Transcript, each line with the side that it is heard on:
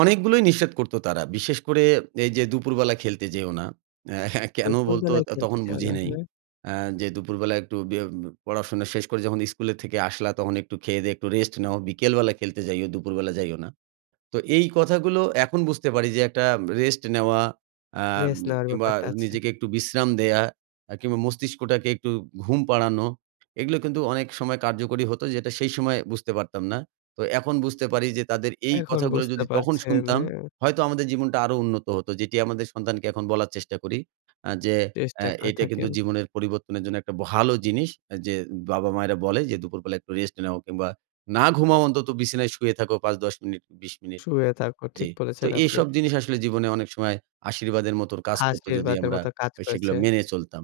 right: অনেকগুলোই নিষেধ করত তারা। বিশেষ করে এই যে দুপুরবেলা খেলতে যেও না। কেনো বলতো
left: দুপুরবেলায় খেলতে
right: তখন
left: যাও
right: বুঝি
left: না,
right: নাই।
left: হ্যাঁ।
right: আ যে, "দুপুরবেলা একটু বে পড়াশোনা শেষ করে যখন স্কুলে থেকে আসলা তখন একটু খেয়ে-দেয়ে একটু রেস্ট নাও। বিকেলবেলা খেলতে যাইও, দুপুরবেলা যাইও না।" তো এই কথাগুলো এখন বুঝতে পারি যে একটা রেস্ট নেওয়া আ
left: রেস্ট নেওয়ার
right: কিংবা
left: ব্যাপারটা আছে।
right: নিজেকে একটু বিশ্রাম দেয়া, আ কিংবা মস্তিষ্কটাকে একটু ঘুম পাড়ানো এগুলো কিন্তু অনেক সময় কার্যকরী হতো যেটা সেই সময় বুঝতে পারতাম না। তো এখন বুঝতে পারি যে তাদের এই
left: এখন
right: কথাগুলো
left: বুঝতে
right: যদি তখন
left: পারছেন,
right: শুনতাম,
left: হ্যাঁ।
right: হয়তো আমাদের জীবনটা আরো উন্নত হত। যেটি আমাদের সন্তানকে এখন বলার চেষ্টা করি। আ যে আ
left: চেষ্টা করে
right: এটা কিন্তু
left: থাকেন।
right: জীবনের পরিবর্তনের জন্য একটা ভালো জিনিস যে বাবা-মায়েরা বলে যে দুপুরবেলা একটু রেস্ট নাও, কিংবা না ঘুমাও অন্তত বিছানায় শুয়ে থাকো ৫-১০ মিনিট ২০ মিনিট
left: শুয়ে থাকো,
right: জি।
left: ঠিক
right: তো
left: বলেছেন আপনি।
right: এসব জিনিস আসলে জীবনে অনেক সময় আশীর্বাদের মতো কাজ করত যদি
left: আশীর্বাদের
right: আমরা
left: মতো কাজ
right: আ সেগুলা
left: করেছে।
right: মেনে চলতাম।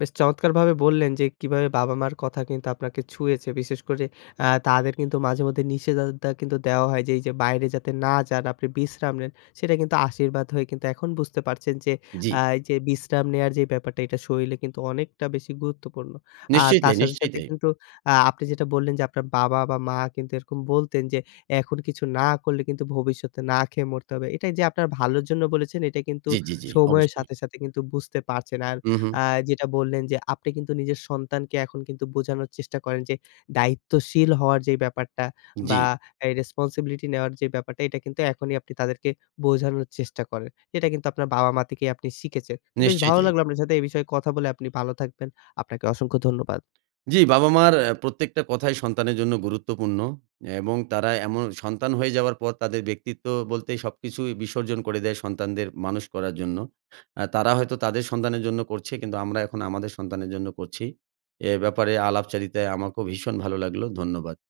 left: বেশ চমৎকারভাবে বললেন যে কীভাবে বাবা-মার কথা কিন্তু আপনাকে ছুঁয়েছে, বিশেষ করে আ তাদের কিন্তু মাঝেমধ্যে নিষেধাজ্ঞা কিন্তু দেওয়া হয় যে এই যে বাইরে যাতে না যান আপনি বিশ্রাম নেন। সেটা কিন্তু আশীর্বাদ হয়ে কিন্তু এখন বুঝতে পারছেন
right: জি।
left: আ এই যে বিশ্রাম নেওয়ার যে ব্যাপারটা এটা শরীরে কিন্তু অনেকটা বেশি গুরুত্বপূর্ণ। আর
right: নিশ্চয়ই
left: তার
right: তাই,
left: সাথে,
right: নিশ্চয়ই
left: সাথে
right: তাই।
left: কিন্তু আ আপনি যেটা বললেন যে আপনার বাবা বা মা কিন্তু এরকম বলতেন যে, এখন কিছু না করলে কিন্তু ভবিষ্যৎ না খেয়ে মরতে হবে। এটা এই যে আপনার ভালোর জন্য বলেছেন এটা কিন্তু
right: জি, জি, জি
left: সময়ের
right: অবশ্যই।
left: সাথে, সাথে কিন্তু বুঝতে পারছেন। আর
right: হু, হু।
left: আ যেটা বললেন, যে আপনি কিন্তু নিজের সন্তানকে এখন কিন্তু বোঝানোর চেষ্টা করেন যে দায়িত্বশীল হওয়ার যে ব্যাপারটা, বা
right: জি।
left: এই রেসপনসিবিলিটি নেওয়ার যে ব্যাপারটা এটা কিন্তু এখনই আপনি তাদেরকে বোঝানোর চেষ্টা করেন। এটা কিন্তু আপনার বাবা-মা থেকে আপনি শিখেছেন। তো বেশ
right: নিশ্চয়ই
left: ভালো
right: তাই।
left: লাগলো আপনার সাথে এই বিষয়ে কথা বলে আপনি ভালো থাকবেন। আপনাকে অসংখ্য ধন্যবাদ।
right: জি বাবা-মার আ প্রত্যেকটা কথাই সন্তানের জন্য গুরুত্বপূর্ণ। এবং তারা এম সন্তান হয়ে যাওয়ার পর তাদের ব্যক্তিত্ব বলতে সবকিছুই বিসর্জন করে দেয় সন্তানদের মানুষ করার জন্য। আ তারা হয়তো তাদের সন্তানের জন্য করছে কিন্তু আমরা এখন আমাদের সন্তানের জন্য করছি। এ ব্যাপারে আলাপচারিতায় আমাকেও ভীষণ ভালো লাগলো। ধন্যবাদ।